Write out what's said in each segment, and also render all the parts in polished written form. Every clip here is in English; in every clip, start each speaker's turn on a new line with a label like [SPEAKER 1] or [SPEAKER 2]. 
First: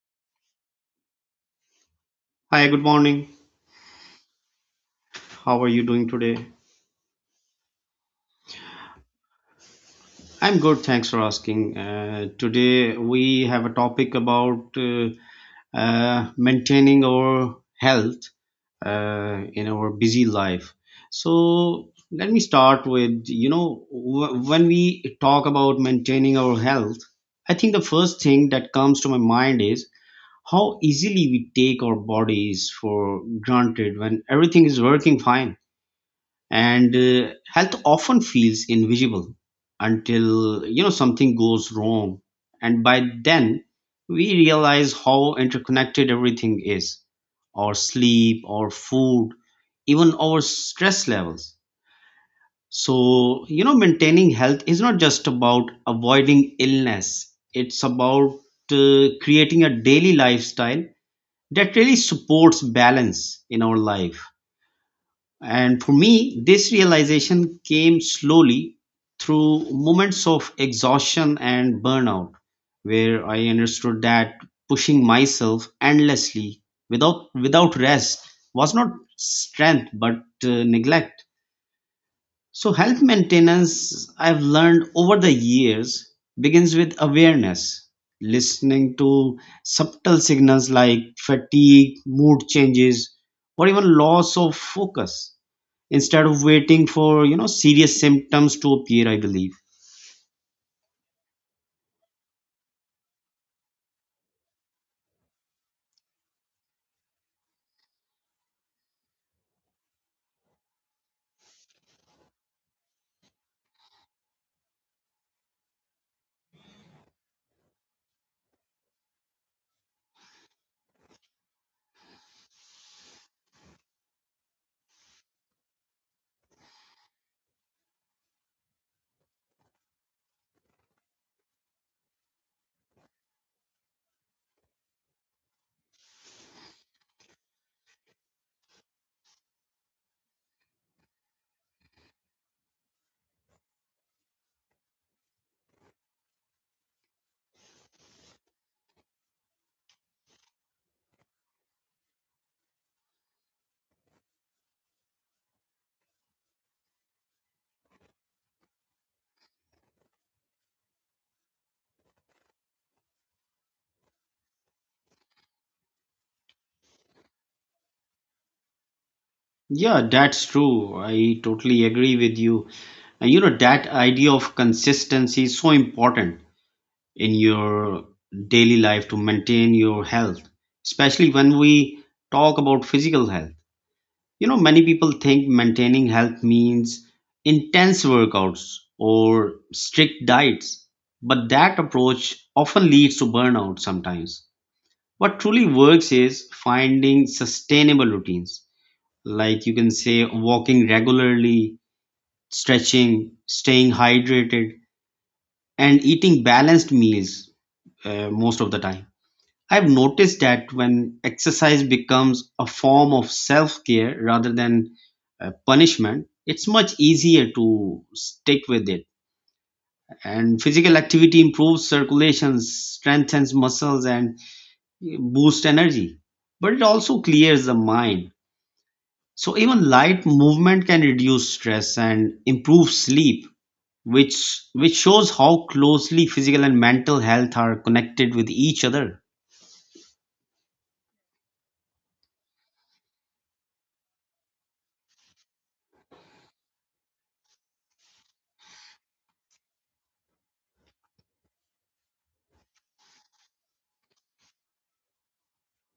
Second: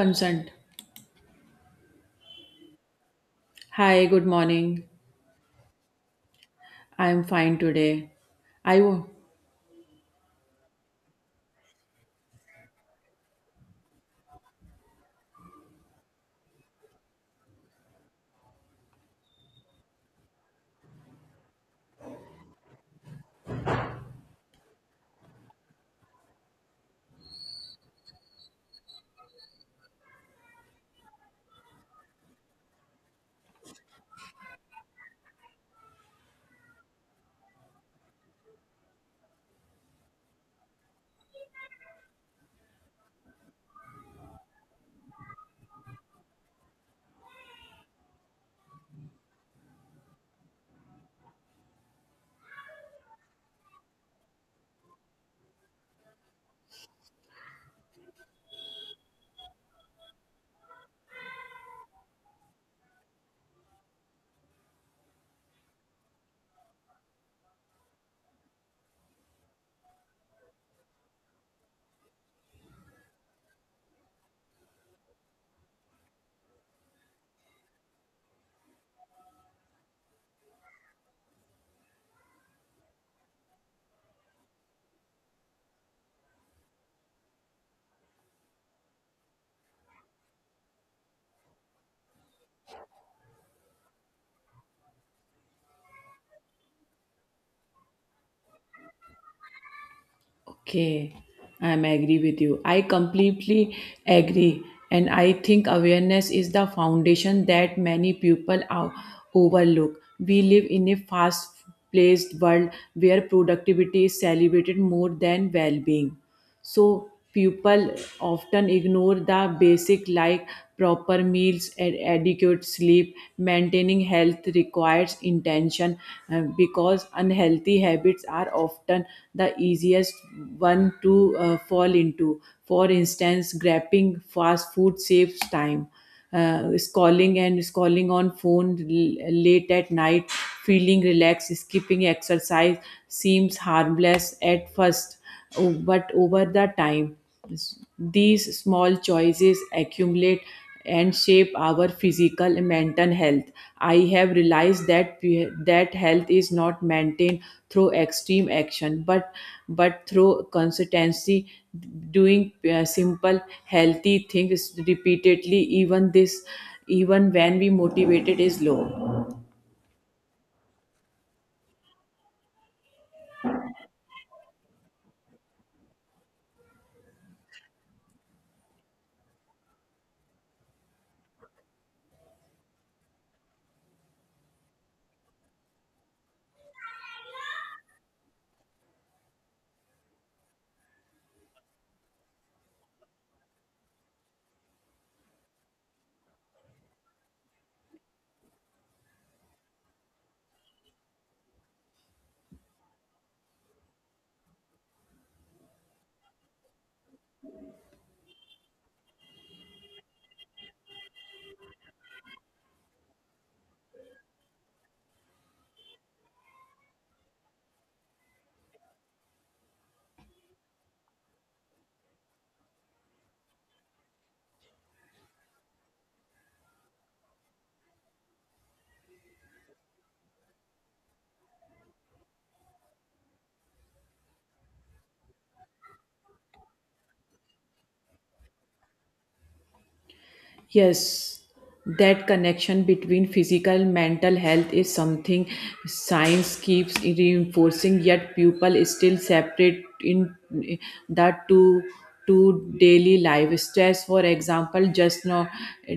[SPEAKER 1] Consent.
[SPEAKER 2] Hi, good morning.
[SPEAKER 1] Hi, good morning.
[SPEAKER 2] How are you doing today?
[SPEAKER 1] I'm fine today. I wo-
[SPEAKER 2] I'm good, thanks for asking. Today we have a topic about maintaining our health in our busy life. So let me start with when we talk about maintaining our health, I think the first thing that comes to my mind is how easily we take our bodies for granted when everything is working fine, and health often feels invisible until something goes wrong, and by then we realize how interconnected everything is: our sleep, our food, even our stress levels. So maintaining health is not just about avoiding illness, it's about creating a daily lifestyle that really supports balance in our life. And for me, this realization came slowly through moments of exhaustion and burnout, where I understood that pushing myself endlessly without rest was not strength but neglect. So, health maintenance, I've learned over the years, begins with awareness, listening to subtle signals like fatigue, mood changes, or even loss of focus instead of waiting for serious symptoms to appear. I believe
[SPEAKER 1] okay. I'm agree with you. I completely agree, and I think awareness is the foundation that many people are overlook. We live in a fast-paced world where productivity is celebrated more than well-being. So people often ignore the basic like proper meals and adequate sleep. Maintaining health requires intention, because unhealthy habits are often the easiest one to fall into. For instance, grabbing fast food saves time, uh, scrolling and scrolling on phone late at night feeling relaxed, skipping exercise seems harmless at first, but over the time these small choices accumulate and shape our physical and mental health. I have realized that that health is not maintained through extreme action, but through consistency, doing simple healthy things repeatedly. Even this, even when we motivated is low.
[SPEAKER 2] yeah, that's true, I totally agree with you. And you know, that idea of consistency is so important in your daily life to maintain your health, especially when we talk about physical health. You know, many people think maintaining health means intense workouts or strict diets, but that approach often leads to burnout sometimes. What truly works is finding sustainable routines. Like you can say, walking regularly, stretching, staying hydrated, and eating balanced meals most of the time. I've noticed that when exercise becomes a form of self care rather than punishment, it's much easier to stick with it. And physical activity improves circulation, strengthens muscles, and boosts energy. But it also clears the mind. So even light movement can reduce stress and improve sleep, which shows how closely physical and mental health are connected with each other.
[SPEAKER 1] Yes, that connection between physical mental health is something science keeps reinforcing, yet people still separate in that. To daily life stress for example just not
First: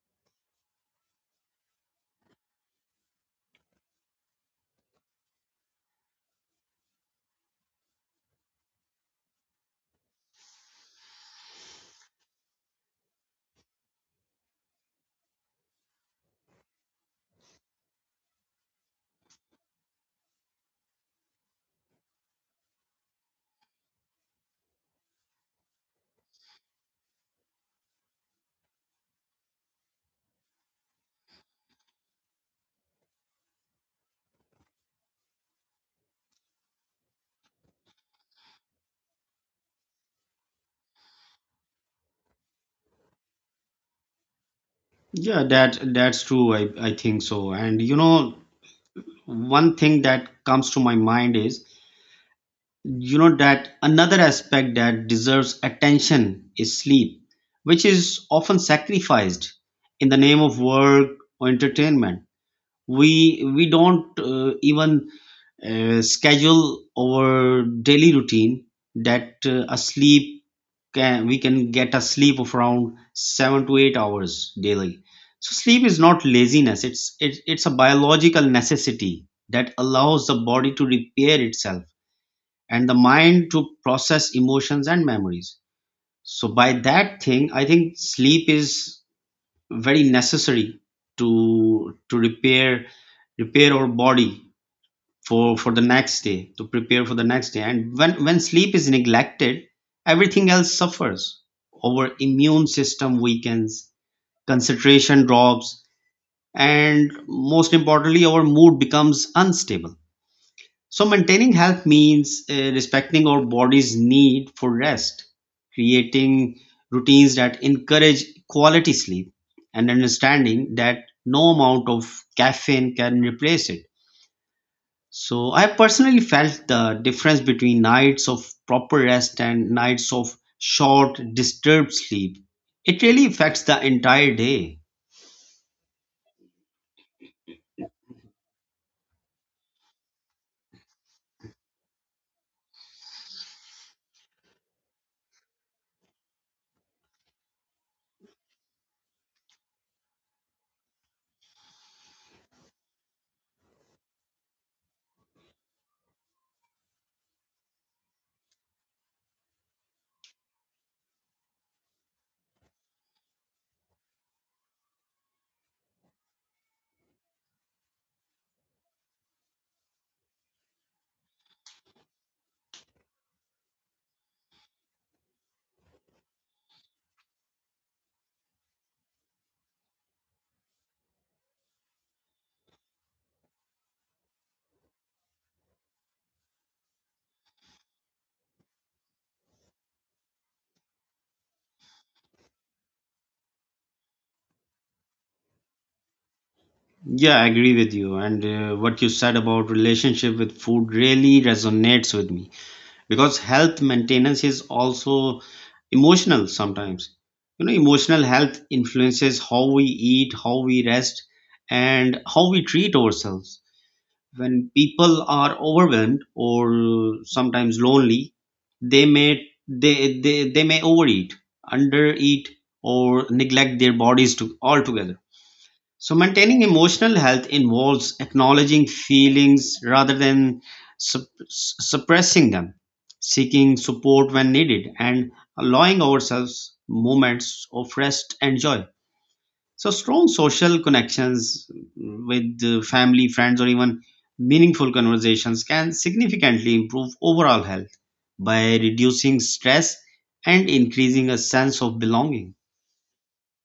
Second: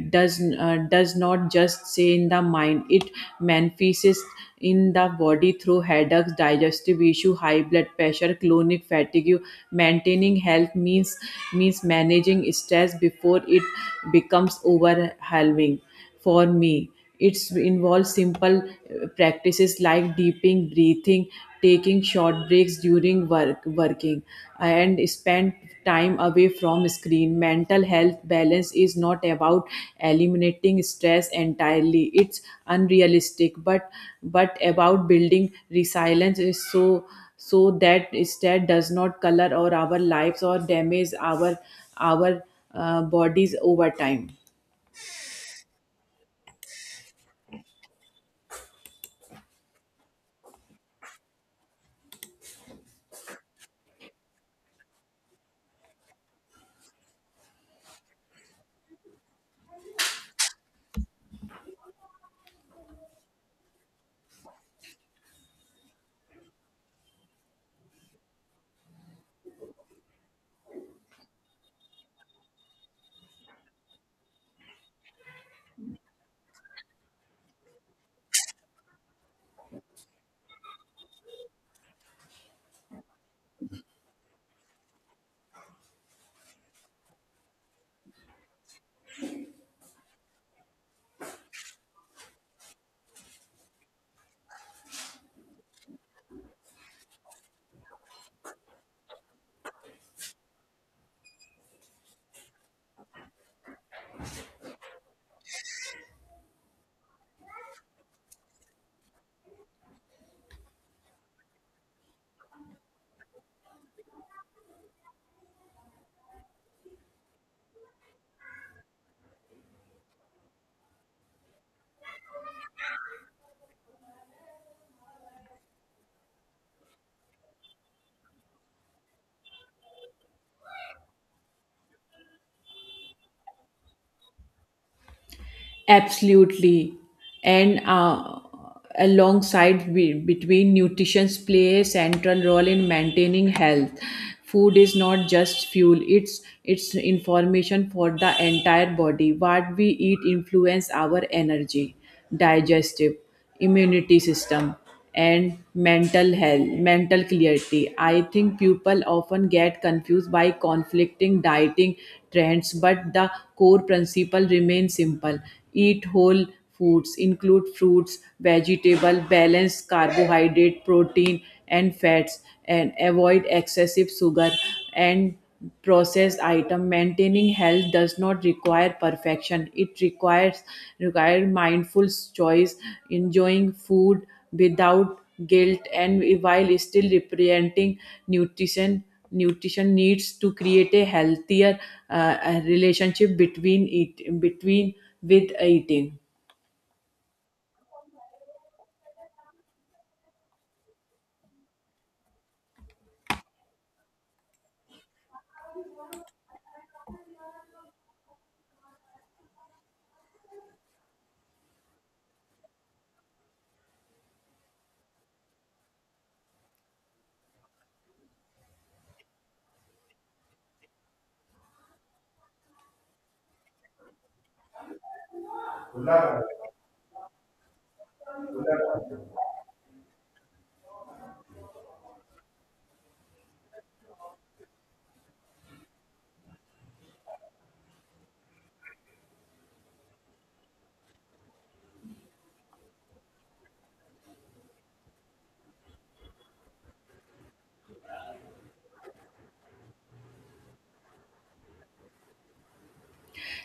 [SPEAKER 1] does does not just say in the mind, it manifests in the body through headaches, digestive issue, high blood pressure, chronic fatigue. Maintaining health means managing stress before it becomes overwhelming. For me, it involves simple practices like deeping breathing, taking short breaks during work working, and spend time away from screen. Mental health balance is not about eliminating stress entirely, it's unrealistic, but about building resilience, is so so that stress does not color or our lives or damage our bodies over time.
[SPEAKER 2] Yeah, that's true. I think so. And you know, one thing that comes to my mind is, you know, that another aspect that deserves attention is sleep, which is often sacrificed in the name of work or entertainment. We don't even schedule our daily routine that a sleep can, we can get a sleep of around 7 to 8 hours daily. So sleep is not laziness, it's a biological necessity that allows the body to repair itself and the mind to process emotions and memories. So by that thing, I think sleep is very necessary to repair our body for the next day, to prepare for the next day. And when sleep is neglected, everything else suffers: our immune system weakens, concentration drops, and most importantly, our mood becomes unstable. So maintaining health means respecting our body's need for rest, creating routines that encourage quality sleep, and understanding that no amount of caffeine can replace it. So I personally felt the difference between nights of proper rest and nights of short, disturbed sleep. It really affects the entire day.
[SPEAKER 1] Absolutely. And alongside between nutrition play a central role in maintaining health. Food is not just fuel, it's information for the entire body. What we eat influence our energy, digestive, immunity system, and mental health mental clarity. I think people often get confused by conflicting dieting trends, but the core principle remains simple: eat whole foods, include fruits, vegetable, balance carbohydrate, protein, and fats, and avoid excessive sugar and processed item. Maintaining health does not require perfection, it requires require mindful choice, enjoying food without guilt and while still representing nutrition nutrition needs to create a healthier relationship between eat between with eating.
[SPEAKER 2] Yeah, I agree with you. And what you said about relationship with food really resonates with me because health maintenance is also emotional sometimes. You know, emotional health influences how we eat, how we rest, and how we treat ourselves. When people are overwhelmed or sometimes lonely, they may overeat, undereat, or neglect their bodies to altogether. So maintaining emotional health involves acknowledging feelings rather than suppressing them, seeking support when needed, and allowing ourselves moments of rest and joy. So strong social connections with family, friends, or even meaningful conversations can significantly improve overall health by reducing stress and increasing a sense of belonging.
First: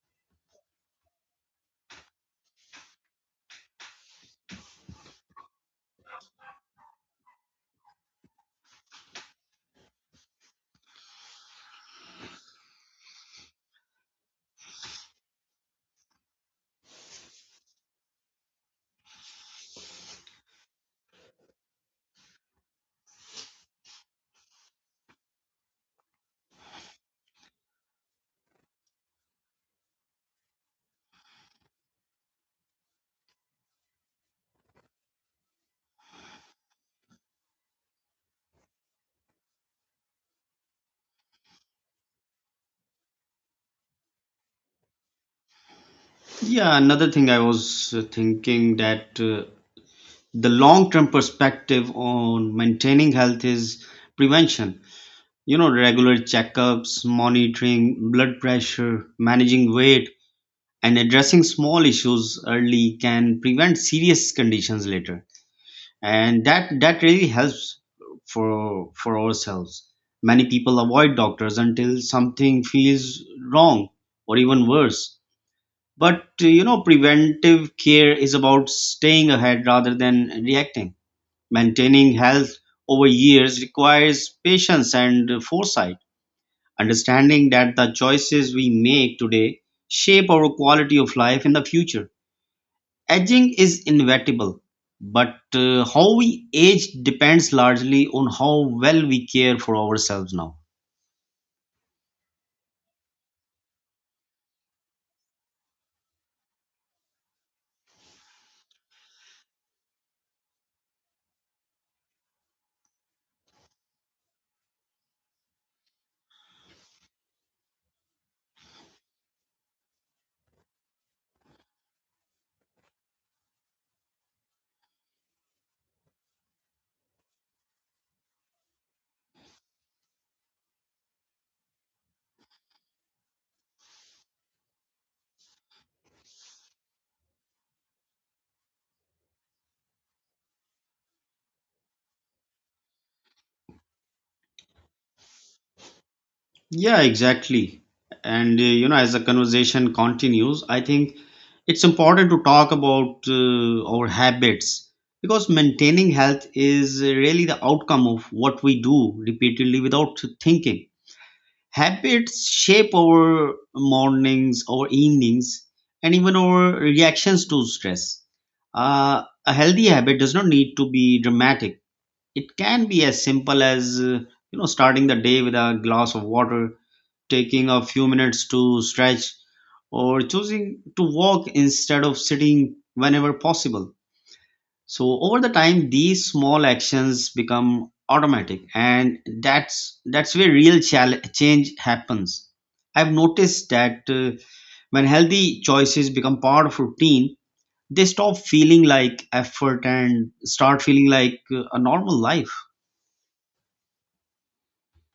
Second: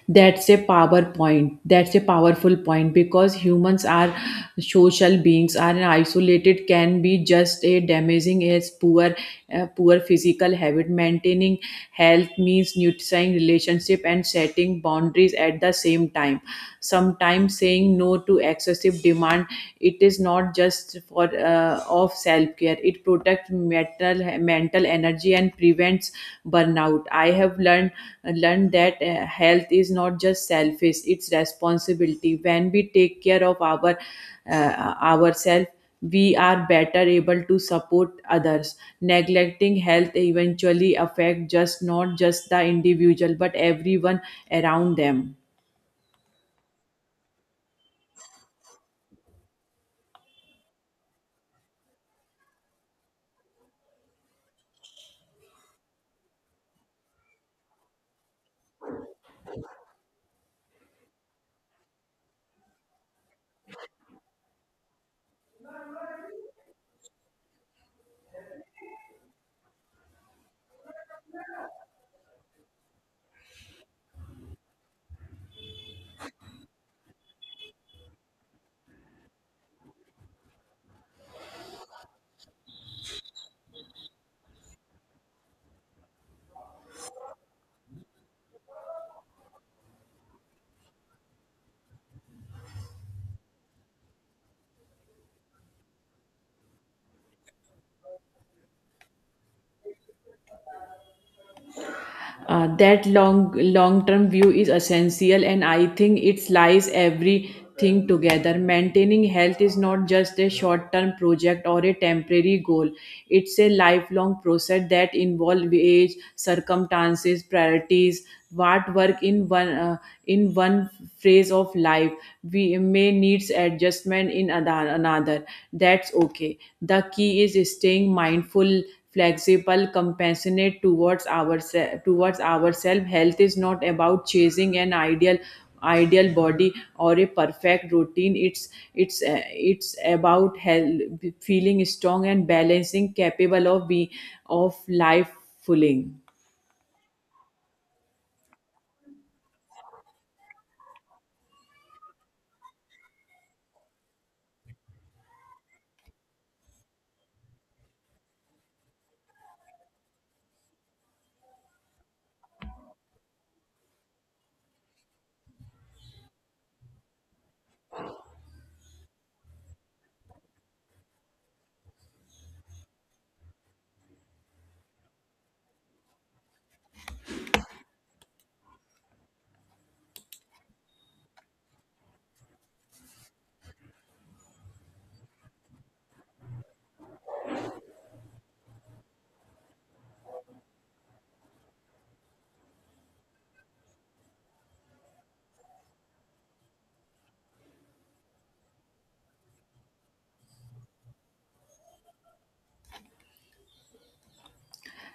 [SPEAKER 1] That's a power point, that's a powerful point because humans are social beings. Are isolated can be just a damaging as poor poor physical habit. Maintaining health means nurturing relationship and setting boundaries at the same time. Sometimes saying no to excessive demand, it is not just for of self care, it protects mental mental energy and prevents burnout. I have learned that health is not just selfish, it's responsibility. When we take care of our ourselves, we are better able to support others. Neglecting health eventually affect just not just the individual, but everyone around them.
[SPEAKER 2] Yeah, another thing I was thinking that, the long term perspective on maintaining health is prevention. You know, regular checkups, monitoring blood pressure, managing weight, and addressing small issues early can prevent serious conditions later, and that really helps for ourselves. Many people avoid doctors until something feels wrong, or even worse. But you know, preventive care is about staying ahead rather than reacting. Maintaining health over years requires patience and foresight, understanding that the choices we make today shape our quality of life in the future. Aging is inevitable, but how we age depends largely on how well we care for ourselves now.
[SPEAKER 1] That long long term view is essential, and I think it lies everything together. Maintaining health is not just a short term project or a temporary goal, it's a lifelong process that involves age, circumstances, priorities. What work in one phase of life, we may needs adjustment in another. That's okay. The key is staying mindful, flexible, compassionate towards ourselves. Towards ourselves, health is not about chasing an ideal body or a perfect routine. It's about health, feeling strong and balancing capable of be of life fulfilling.
[SPEAKER 2] Yeah, exactly. And you know, as the conversation continues, I think it's important to talk about our habits, because maintaining health is really the outcome of what we do repeatedly without thinking. Habits shape our mornings, our evenings, and even our reactions to stress. A healthy habit does not need to be dramatic. It can be as simple as you know, starting the day with a glass of water, taking a few minutes to stretch, or choosing to walk instead of sitting whenever possible. So over the time these small actions become automatic, and that's where real change happens. I've noticed that when healthy choices become part of routine, they stop feeling like effort and start feeling like a normal life.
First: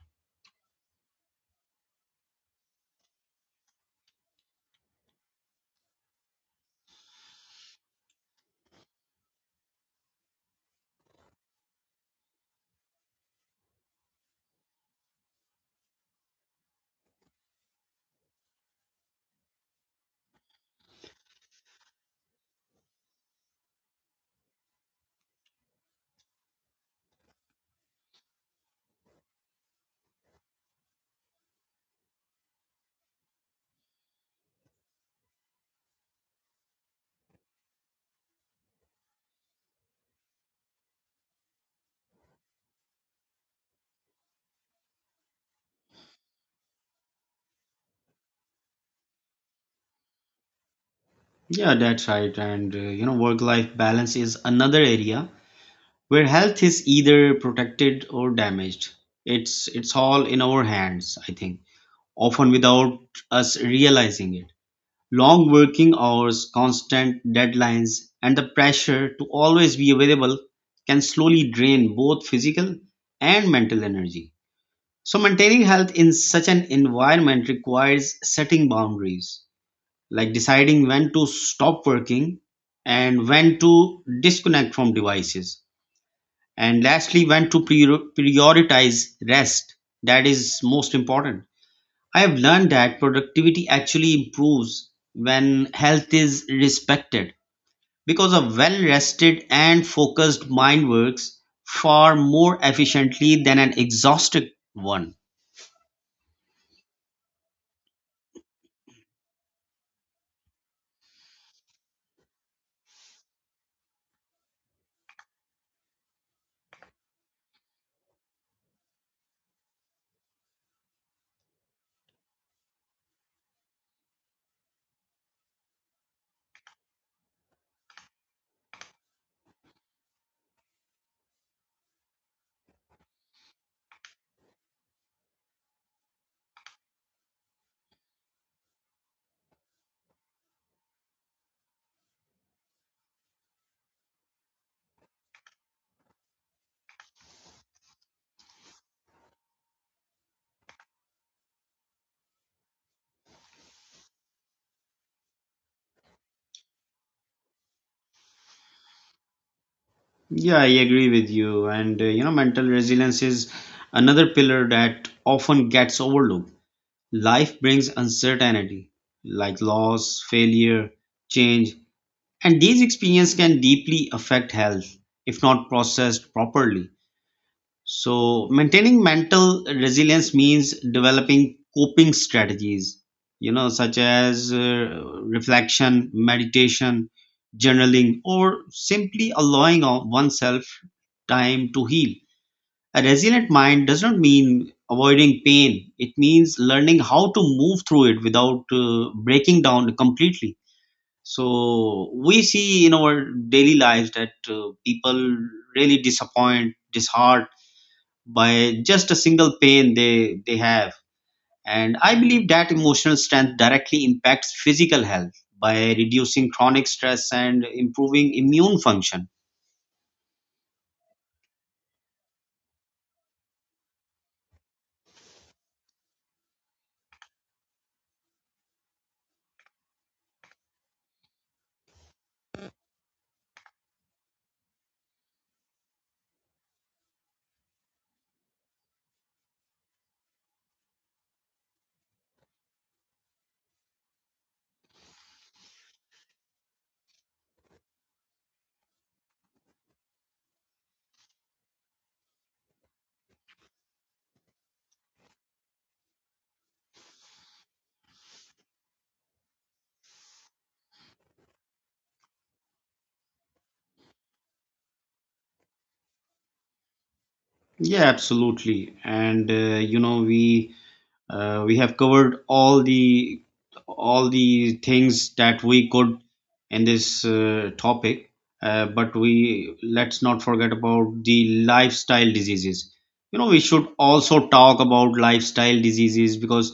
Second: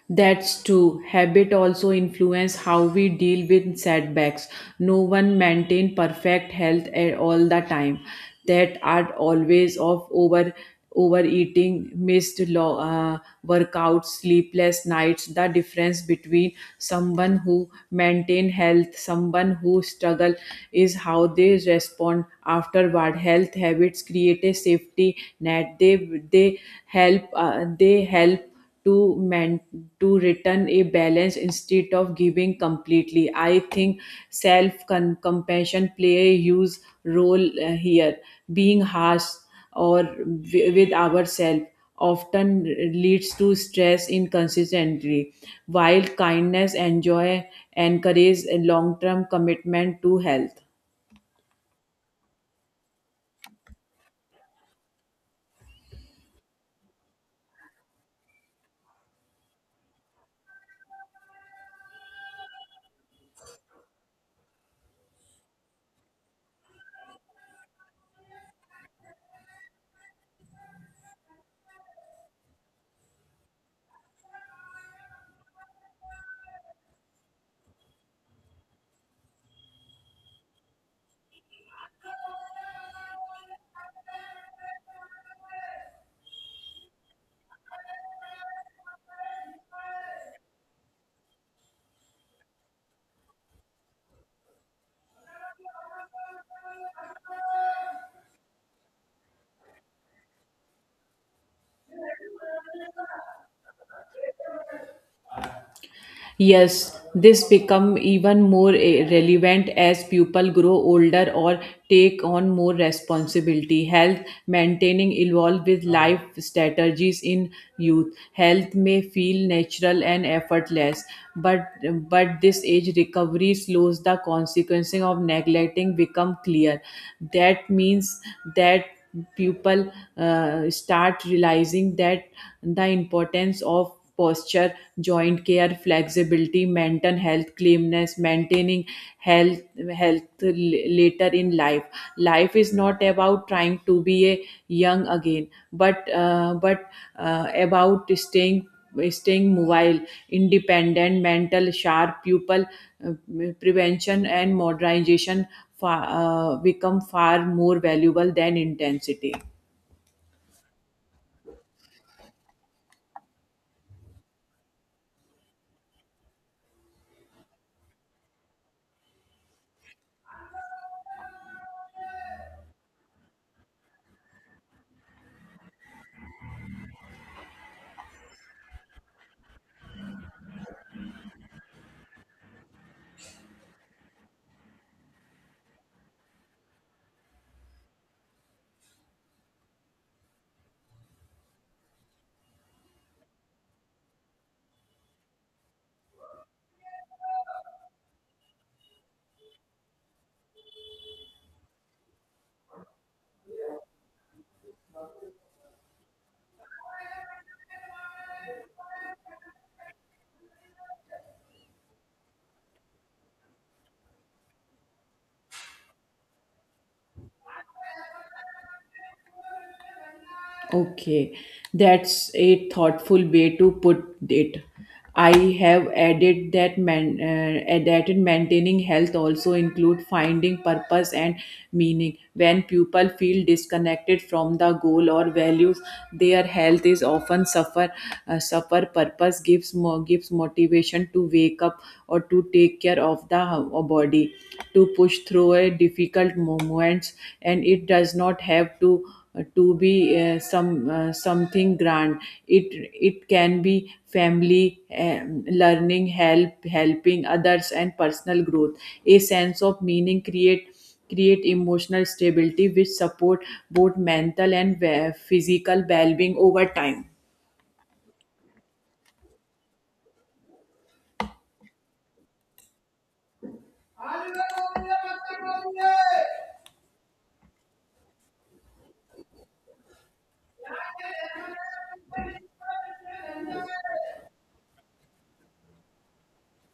[SPEAKER 1] That's true. Habit also influence how we deal with setbacks. No one maintain perfect health at all the time. That are always of over overeating, missed workouts, sleepless nights. The difference between someone who maintain health, someone who struggle, is how they respond afterward. Health habits create a safety net. They help they help to man to return a balance instead of giving completely. I think self compassion play a huge role here. Being harsh or with ourselves often leads to stress inconsistently, while kindness enjoy joy encourage a long-term commitment to health.
[SPEAKER 2] Yeah, that's right. And you know, work life balance is another area where health is either protected or damaged. It's all in our hands, I think, often without us realizing it. Long working hours, constant deadlines, and the pressure to always be available can slowly drain both physical and mental energy. So, maintaining health in such an environment requires setting boundaries, like deciding when to stop working and when to disconnect from devices. And lastly, when to prioritize rest. That is most important. I have learned that productivity actually improves when health is respected, because a well rested and focused mind works far more efficiently than an exhausted one.
[SPEAKER 1] Yes, this become even more relevant as people grow older or take on more responsibility. Health maintaining evolve with life strategies in youth. Health may feel natural and effortless, but but this age recovery slows the consequences of neglecting become clear. That means that people start realizing that the importance of posture, joint care, flexibility, mental health, calmness, maintaining health health later in life. Life is not about trying to be a young again, but about staying mobile, independent, mental sharp, pupil, uh, prevention and modernization far, become far more valuable than intensity.
[SPEAKER 2] Yeah, I agree with you. And you know, mental resilience is another pillar that often gets overlooked. Life brings uncertainty, like loss, failure, change, and these experiences can deeply affect health if not processed properly. So, maintaining mental resilience means developing coping strategies, you know, such as reflection, meditation, journaling, or simply allowing oneself time to heal. A resilient mind does not mean avoiding pain, it means learning how to move through it without breaking down completely. So, we see in our daily lives that people really disappoint, disheart by just a single pain they have. And I believe that emotional strength directly impacts physical health by reducing chronic stress and improving immune function.
[SPEAKER 1] Okay, that's a thoughtful way to put it. I have added that added maintaining health also include finding purpose and meaning. When people feel disconnected from the goal or values, their health is often suffer. Suffer purpose gives more gives motivation to wake up or to take care of the body, to push through a difficult moments, and it does not have to be some something grand. It it can be family, learning help helping others and personal growth. A sense of meaning create emotional stability which support both mental and physical well-being over time.
[SPEAKER 2] Yeah, absolutely. And you know we we have covered all the things that we could in this topic. But we, let's not forget about the lifestyle diseases. You know, we should also talk about lifestyle diseases because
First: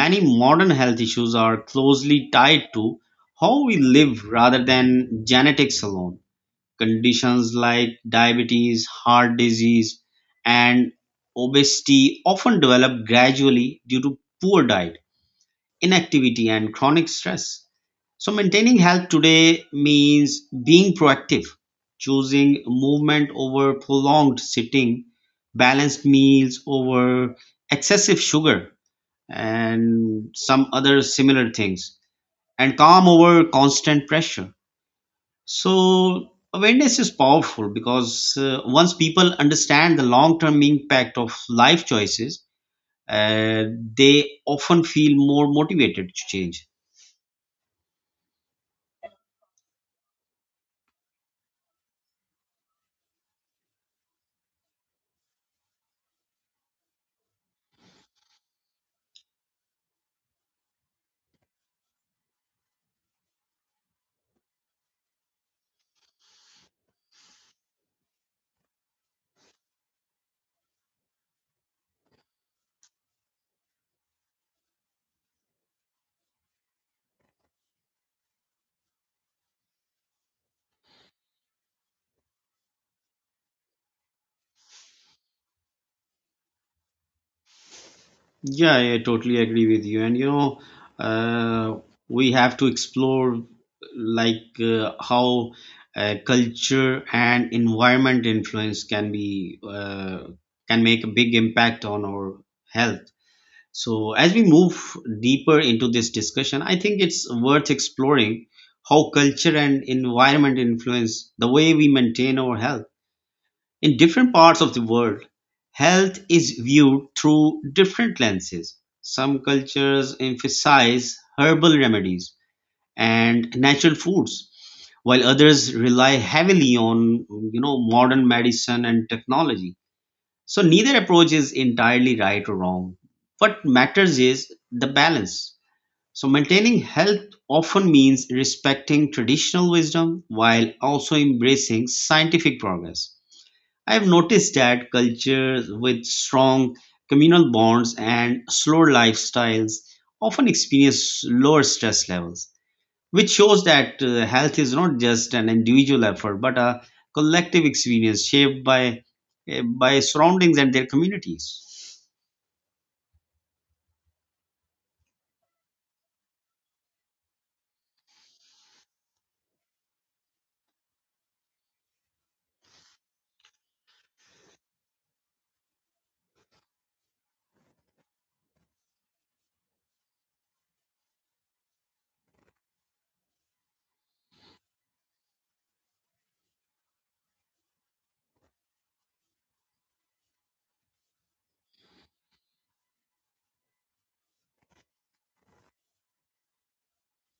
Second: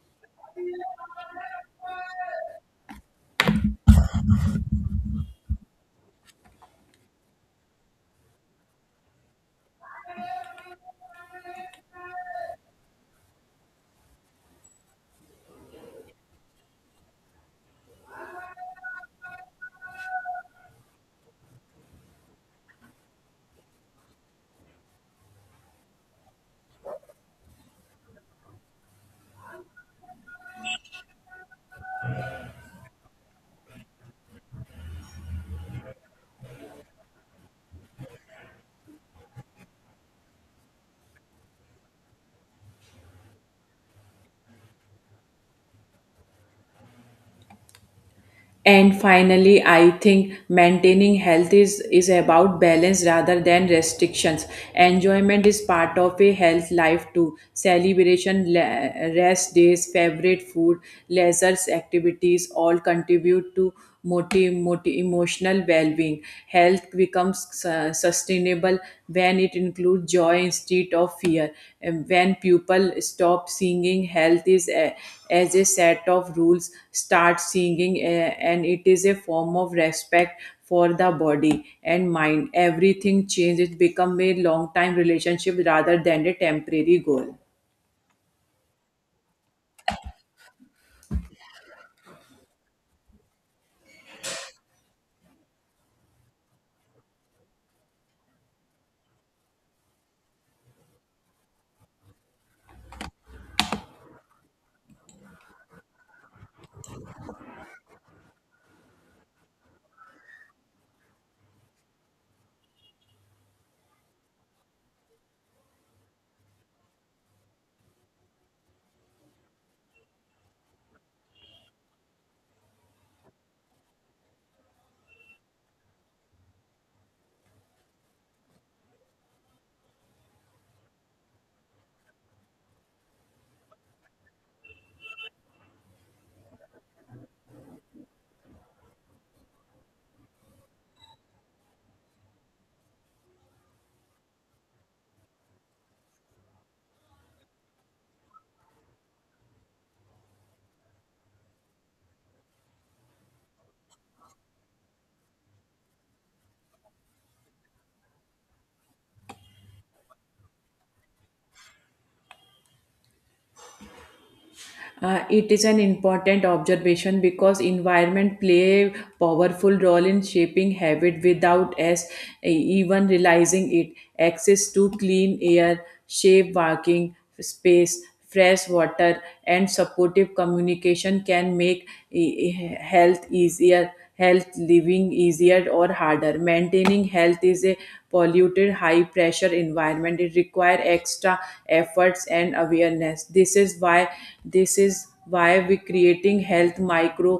[SPEAKER 2] many modern health issues are closely tied to how we live rather than genetics alone. Conditions like diabetes, heart disease, and obesity often develop gradually due to poor diet, inactivity, and chronic stress. So, maintaining health today means being proactive, choosing movement over prolonged sitting, balanced meals over excessive sugar, and some other similar things, and calm over constant pressure. So awareness is powerful because once people understand the long-term impact of life choices, uh, they often feel more motivated to change.
[SPEAKER 1] And finally, I think maintaining health is about balance rather than restrictions. Enjoyment is part of a health life too. Celebration, rest days, favorite food, leisure activities all contribute to emotional well being. Health becomes sustainable when it includes joy instead of fear. And when people stop seeing health as a set of rules, start seeing and it is a form of respect for the body and mind. Everything changes, become a long time relationship rather than a temporary goal.
[SPEAKER 2] Yeah, I totally agree with you. And you know, uh, we have to explore, like, how culture and environment influence can be, can make a big impact on our health. So, as we move deeper into this discussion, I think it's worth exploring how culture and environment influence the way we maintain our health. In different parts of the world, health is viewed through different lenses. Some cultures emphasize herbal remedies and natural foods, while others rely heavily on modern medicine and technology. So neither approach is entirely right or wrong. What matters is the balance. So maintaining health often means respecting traditional wisdom while also embracing scientific progress. I have noticed that cultures with strong communal bonds and slower lifestyles often experience lower stress levels, which shows that health is not just an individual effort but a collective experience shaped by surroundings and their communities.
[SPEAKER 1] It is an important observation because environment play a powerful role in shaping habit without us even realizing it. Access to clean air, safe walking space, fresh water, and supportive communication can make health easier, health living easier or harder. Maintaining health is a polluted high pressure environment. It requires extra efforts and awareness. This is why we creating health micro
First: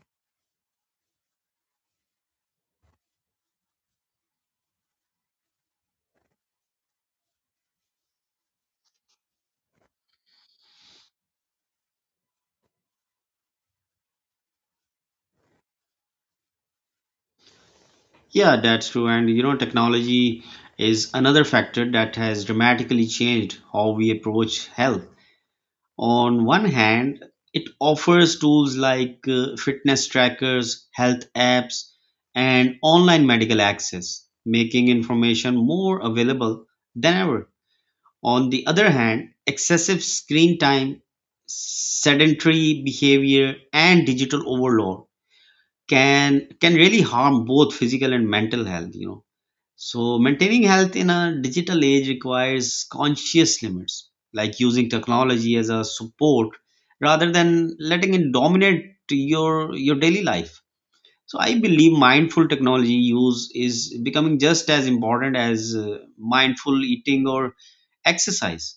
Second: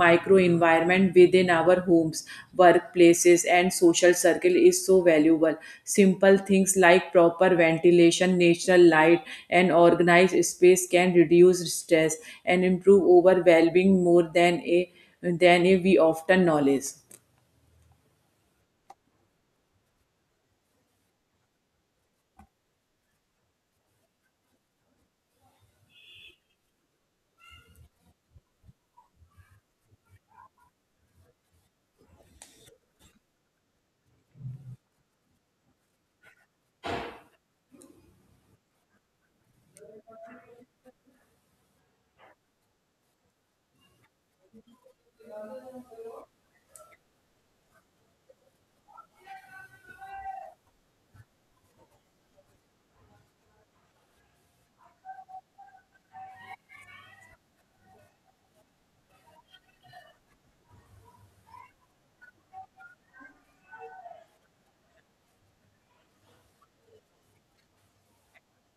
[SPEAKER 1] micro environment within our homes, workplaces, and social circle is so valuable. Simple things like proper ventilation, natural light, and organized space can reduce stress and improve over well-being more than a than we often knowledge.
[SPEAKER 2] Yeah, that's true. And you know, technology is another factor that has dramatically changed how we approach health. On one hand, it offers tools like fitness trackers, health apps, and online medical access, making information more available than ever. On the other hand, excessive screen time, sedentary behavior, and digital overload can really harm both physical and mental health, you know. So maintaining health in a digital age requires conscious limits, like using technology as a support rather than letting it dominate your daily life. So I believe mindful technology use is becoming just as important as mindful eating or exercise.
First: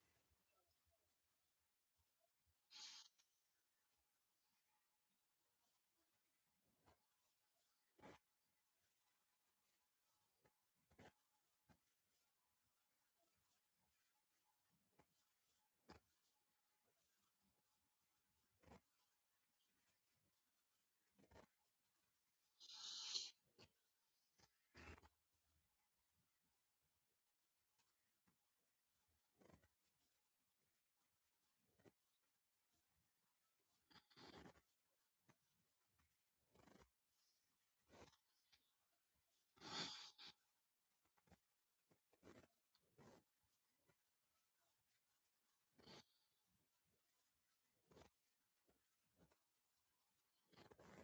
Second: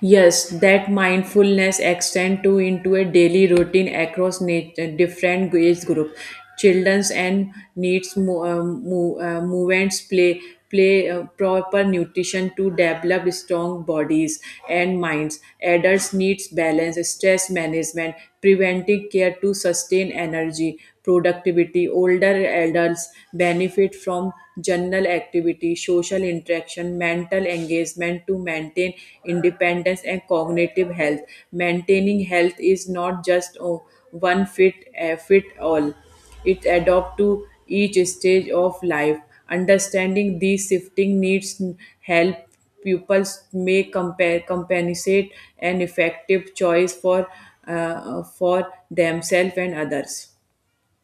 [SPEAKER 1] Yes, that mindfulness extend to into a daily routine across different age group. Children's and needs movements play proper nutrition to develop strong bodies and minds. Adults needs balance, stress management, preventive care to sustain energy, productivity. Older adults benefit from general activity, social interaction, mental engagement to maintain independence and cognitive health. Maintaining health is not just oh, one fit fit all. It adapt to each stage of life. Understanding these shifting needs help pupils make compare compensate an effective choice for themselves and others.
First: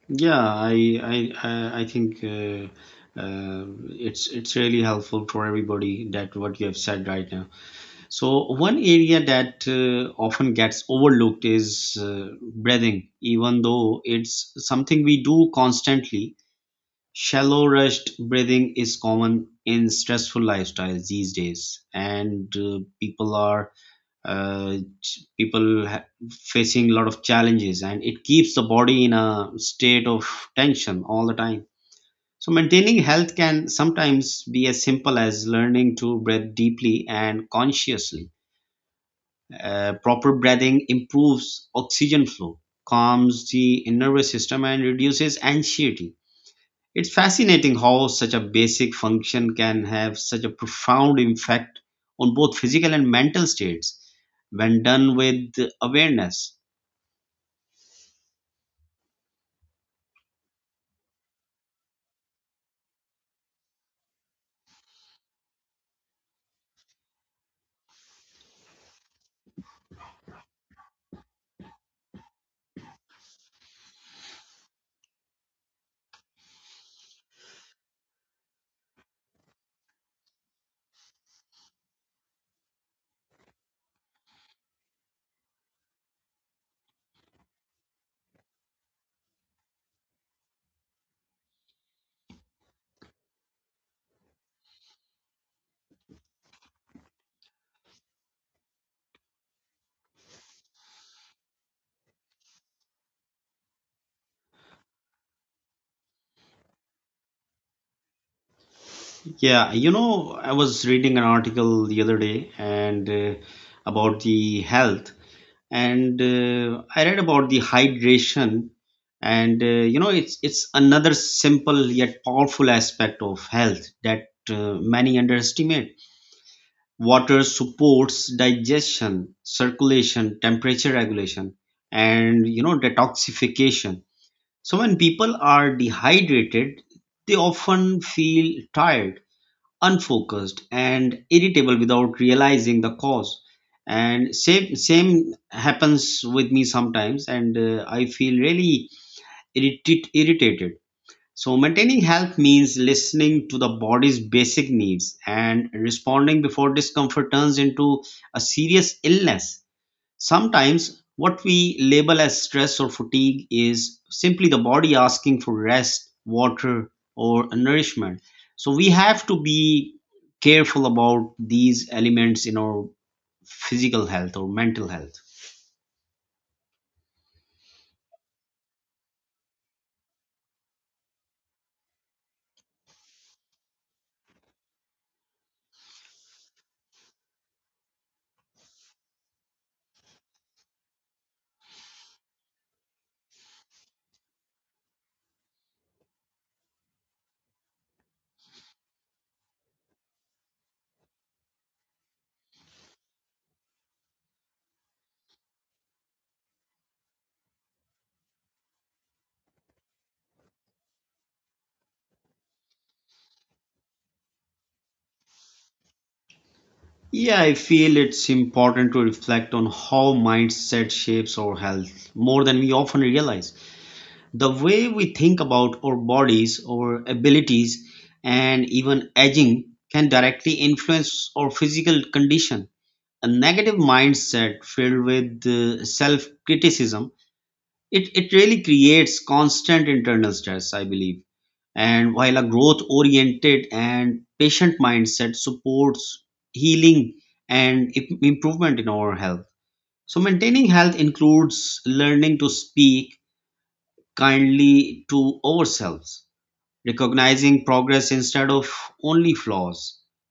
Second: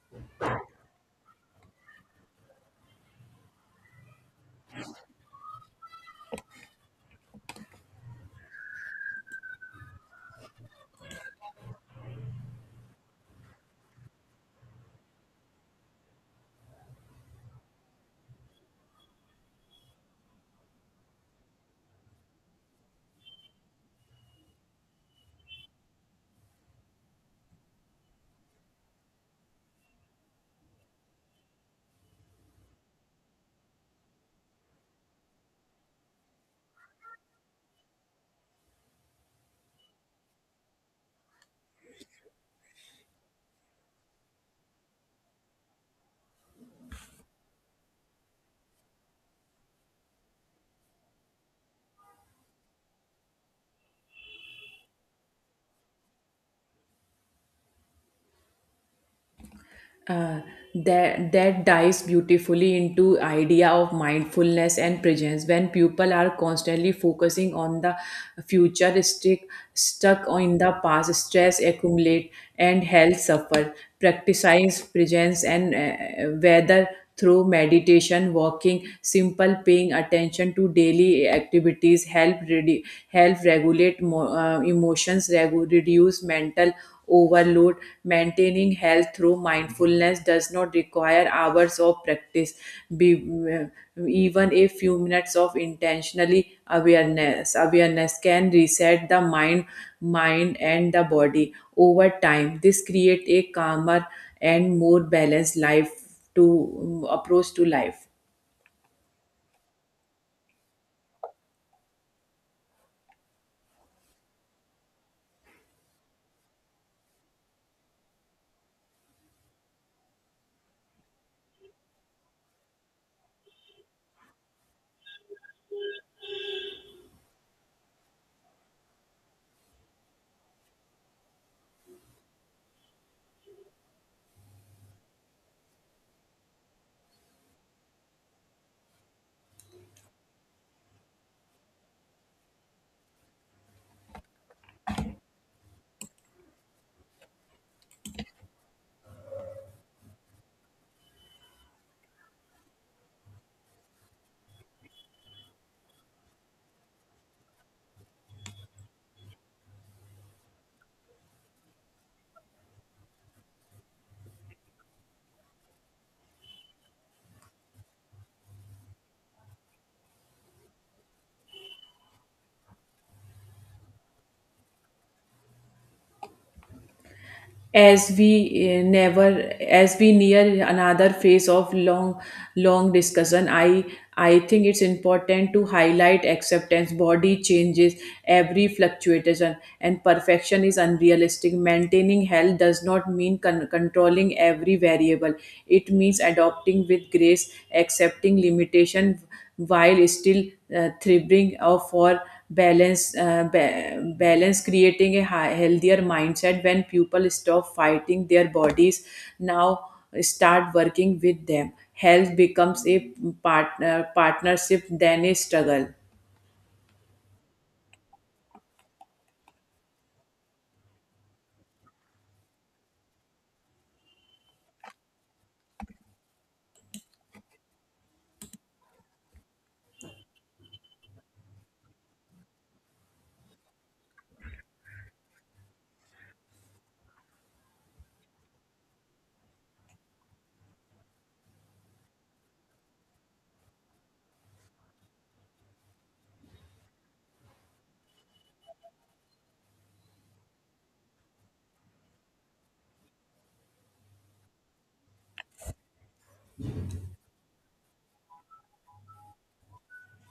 [SPEAKER 2] Yeah, I think uh, it's really helpful for everybody that what you have said right now. So one area that often gets overlooked is breathing, even though it's something we do constantly. Shallow, rushed breathing is common in stressful lifestyles these days, and people are uh, ch- people ha- facing a lot of challenges, and it keeps the body in a state of tension all the time. So maintaining health can sometimes be as simple as learning to breathe deeply and consciously. Proper breathing improves oxygen flow, calms the nervous system, and reduces anxiety. It's fascinating how such a basic function can have such a profound impact on both physical and mental states when done with awareness.
[SPEAKER 1] uh, that that dives beautifully into idea of mindfulness and presence. When people are constantly focusing on the future stick stuck in the past, stress accumulate and health suffer. Practicing presence and whether through meditation, walking, simple paying attention to daily activities help help regulate emotions, reduce mental overload. Maintaining health through mindfulness does not require hours of practice. Even a few minutes of intentionally awareness can reset the mind and the body. Over time this create a calmer and more balanced life to approach to life.
[SPEAKER 2] Yeah, you know, I was reading an article the other day, and about the health, and I read about the hydration, and you know, it's another simple yet powerful aspect of health that many underestimate. Water supports digestion, circulation, temperature regulation, and you know detoxification. So when people are dehydrated, they often feel tired, unfocused, and irritable without realizing the cause. And same happens with me sometimes, and I feel really irritated. So, maintaining health means listening to the body's basic needs and responding before discomfort turns into a serious illness. Sometimes, what we label as stress or fatigue is simply the body asking for rest, water, or nourishment. So, we have to be careful about these elements in our physical health or mental health.
[SPEAKER 1] As we never as we near another phase of long discussion, I think it's important to highlight acceptance body changes. Every fluctuation and perfection is unrealistic. Maintaining health does not mean controlling every variable. It means adopting with grace, accepting limitation while still thriving for balance balance, creating a healthier mindset. When people stop fighting their bodies now, start working with them, health becomes a partner partnership than a struggle.
[SPEAKER 2] Yeah, I feel it's important to reflect on how mindset shapes our health more than we often realize. The way we think about our bodies, our abilities, and even aging can directly influence our physical condition. A negative mindset filled with self criticism, it really creates constant internal stress, I believe, and while a growth oriented and patient mindset supports healing and improvement in our health. So maintaining health includes learning to speak kindly to ourselves, recognizing progress instead of only flaws,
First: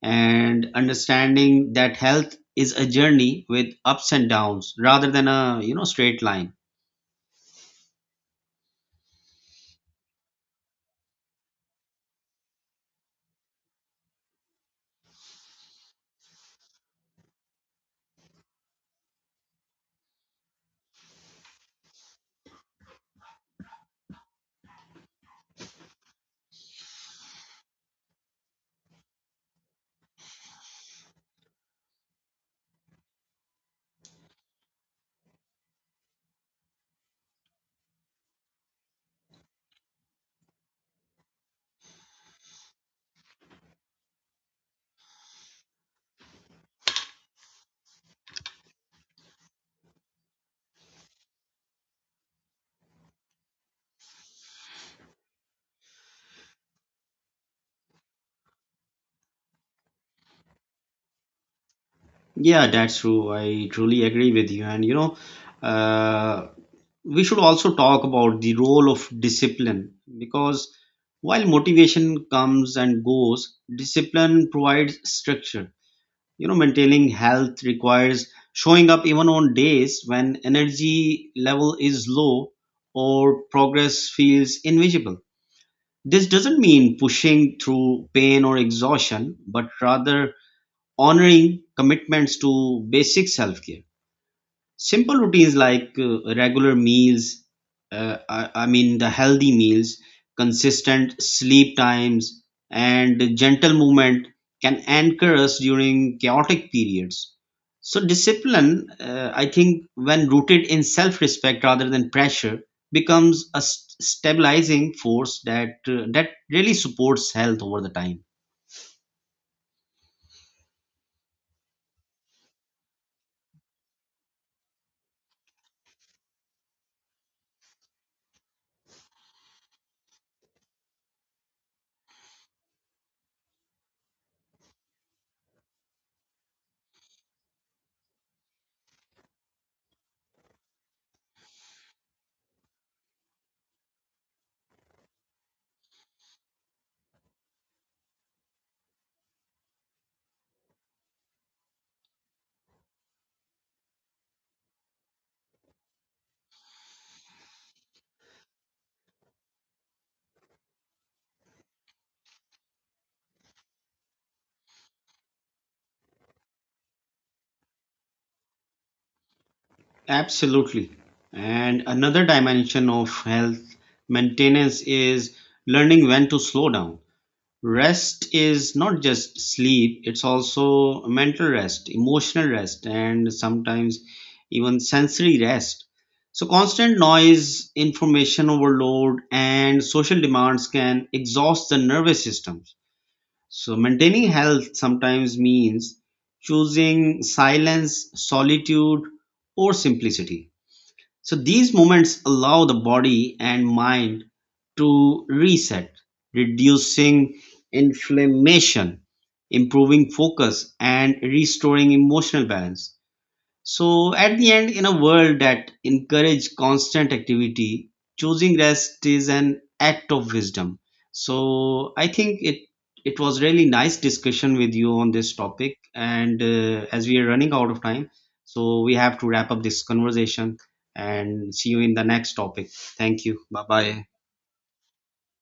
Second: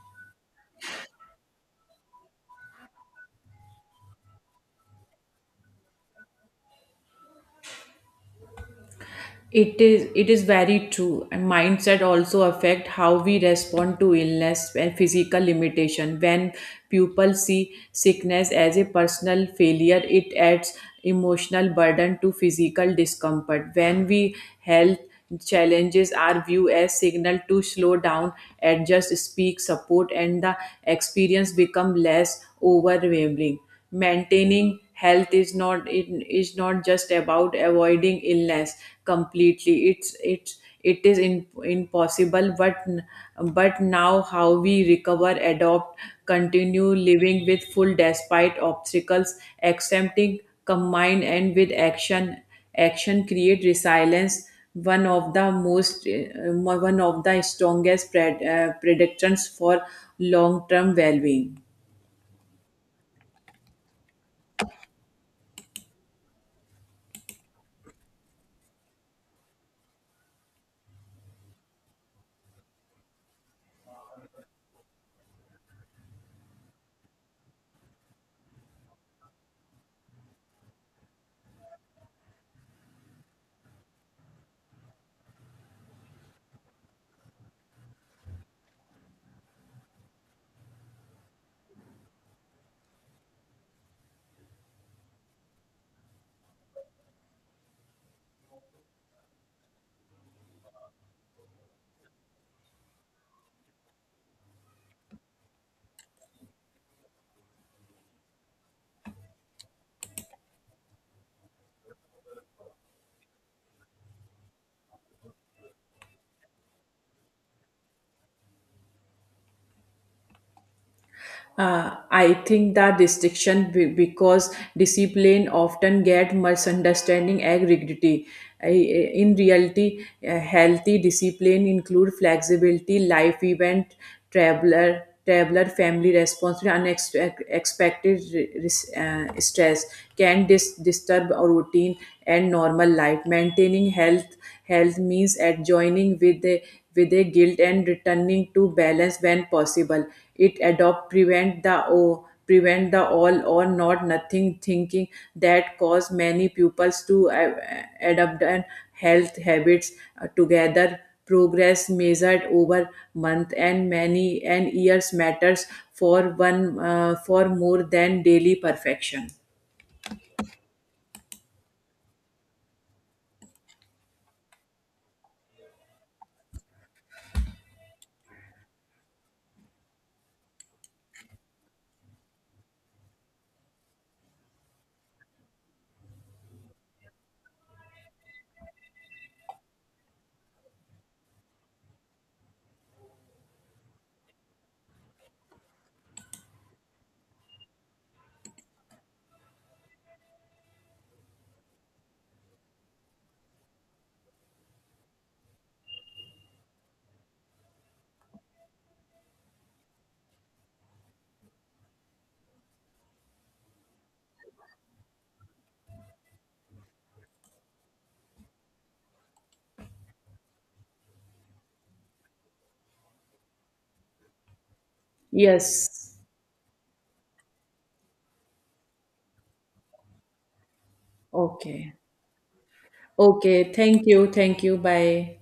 [SPEAKER 2] and understanding that health is a journey with ups and downs rather than a you know straight line.
[SPEAKER 1] It is very true. And mindset also affect how we respond to illness and physical limitation. When people see sickness as a personal failure, it adds emotional burden to physical discomfort. When we health challenges are viewed as signal to slow down, adjust, speak, support, and the experience become less overwhelming. Maintaining health is not it is not just about avoiding illness completely, it's it is in, impossible, but now how we recover, adopt, continue living with full despite obstacles. Accepting combine and with action action create resilience, one of the most one of the strongest predictions for long term well being.
[SPEAKER 2] Yeah, that's true. I truly agree with you. And you know, uh, we should also talk about the role of discipline, because while motivation comes and goes, discipline provides structure. You know, maintaining health requires showing up even on days when energy level is low or progress feels invisible. This doesn't mean pushing through pain or exhaustion, but rather honoring commitments to basic self care. Simple routines like regular meals, I mean the healthy meals, consistent sleep times, and gentle movement can anchor us during chaotic periods. So discipline, I think, when rooted in self respect rather than pressure, becomes a stabilizing force that that really supports health over the time.
[SPEAKER 1] I think the distinction because discipline often get misunderstanding agree. In reality, healthy discipline include flexibility, life event, traveler, family responsibility, unexpected stress can disturb our routine and normal life. Maintaining health means adjoining with the with a guilt and returning to balance when possible. It adopt prevent the o prevent the all or not nothing thinking that cause many pupils to adopt and health habits together. Progress measured over month and many and years matters for one for more than daily perfection.
[SPEAKER 2] Absolutely. And another dimension of health maintenance is learning when to slow down. Rest is not just sleep, it's also mental rest, emotional rest, and sometimes even sensory rest. So, constant noise, information overload, and social demands can exhaust the nervous systems. So, maintaining health sometimes means choosing silence, solitude, or simplicity. So these moments allow the body and mind to reset, reducing inflammation, improving focus, and restoring emotional balance. So, at the end, in a world that encourages constant activity, choosing rest is an act of wisdom. So, I think it was really nice discussion with you on this topic.
[SPEAKER 1] Yes.
[SPEAKER 2] And as we are running out of time, so we have to wrap up this conversation and see you
[SPEAKER 1] Okay.
[SPEAKER 2] in the next topic. Thank you. Bye
[SPEAKER 1] Okay, thank
[SPEAKER 2] bye.
[SPEAKER 1] you, thank you. Bye.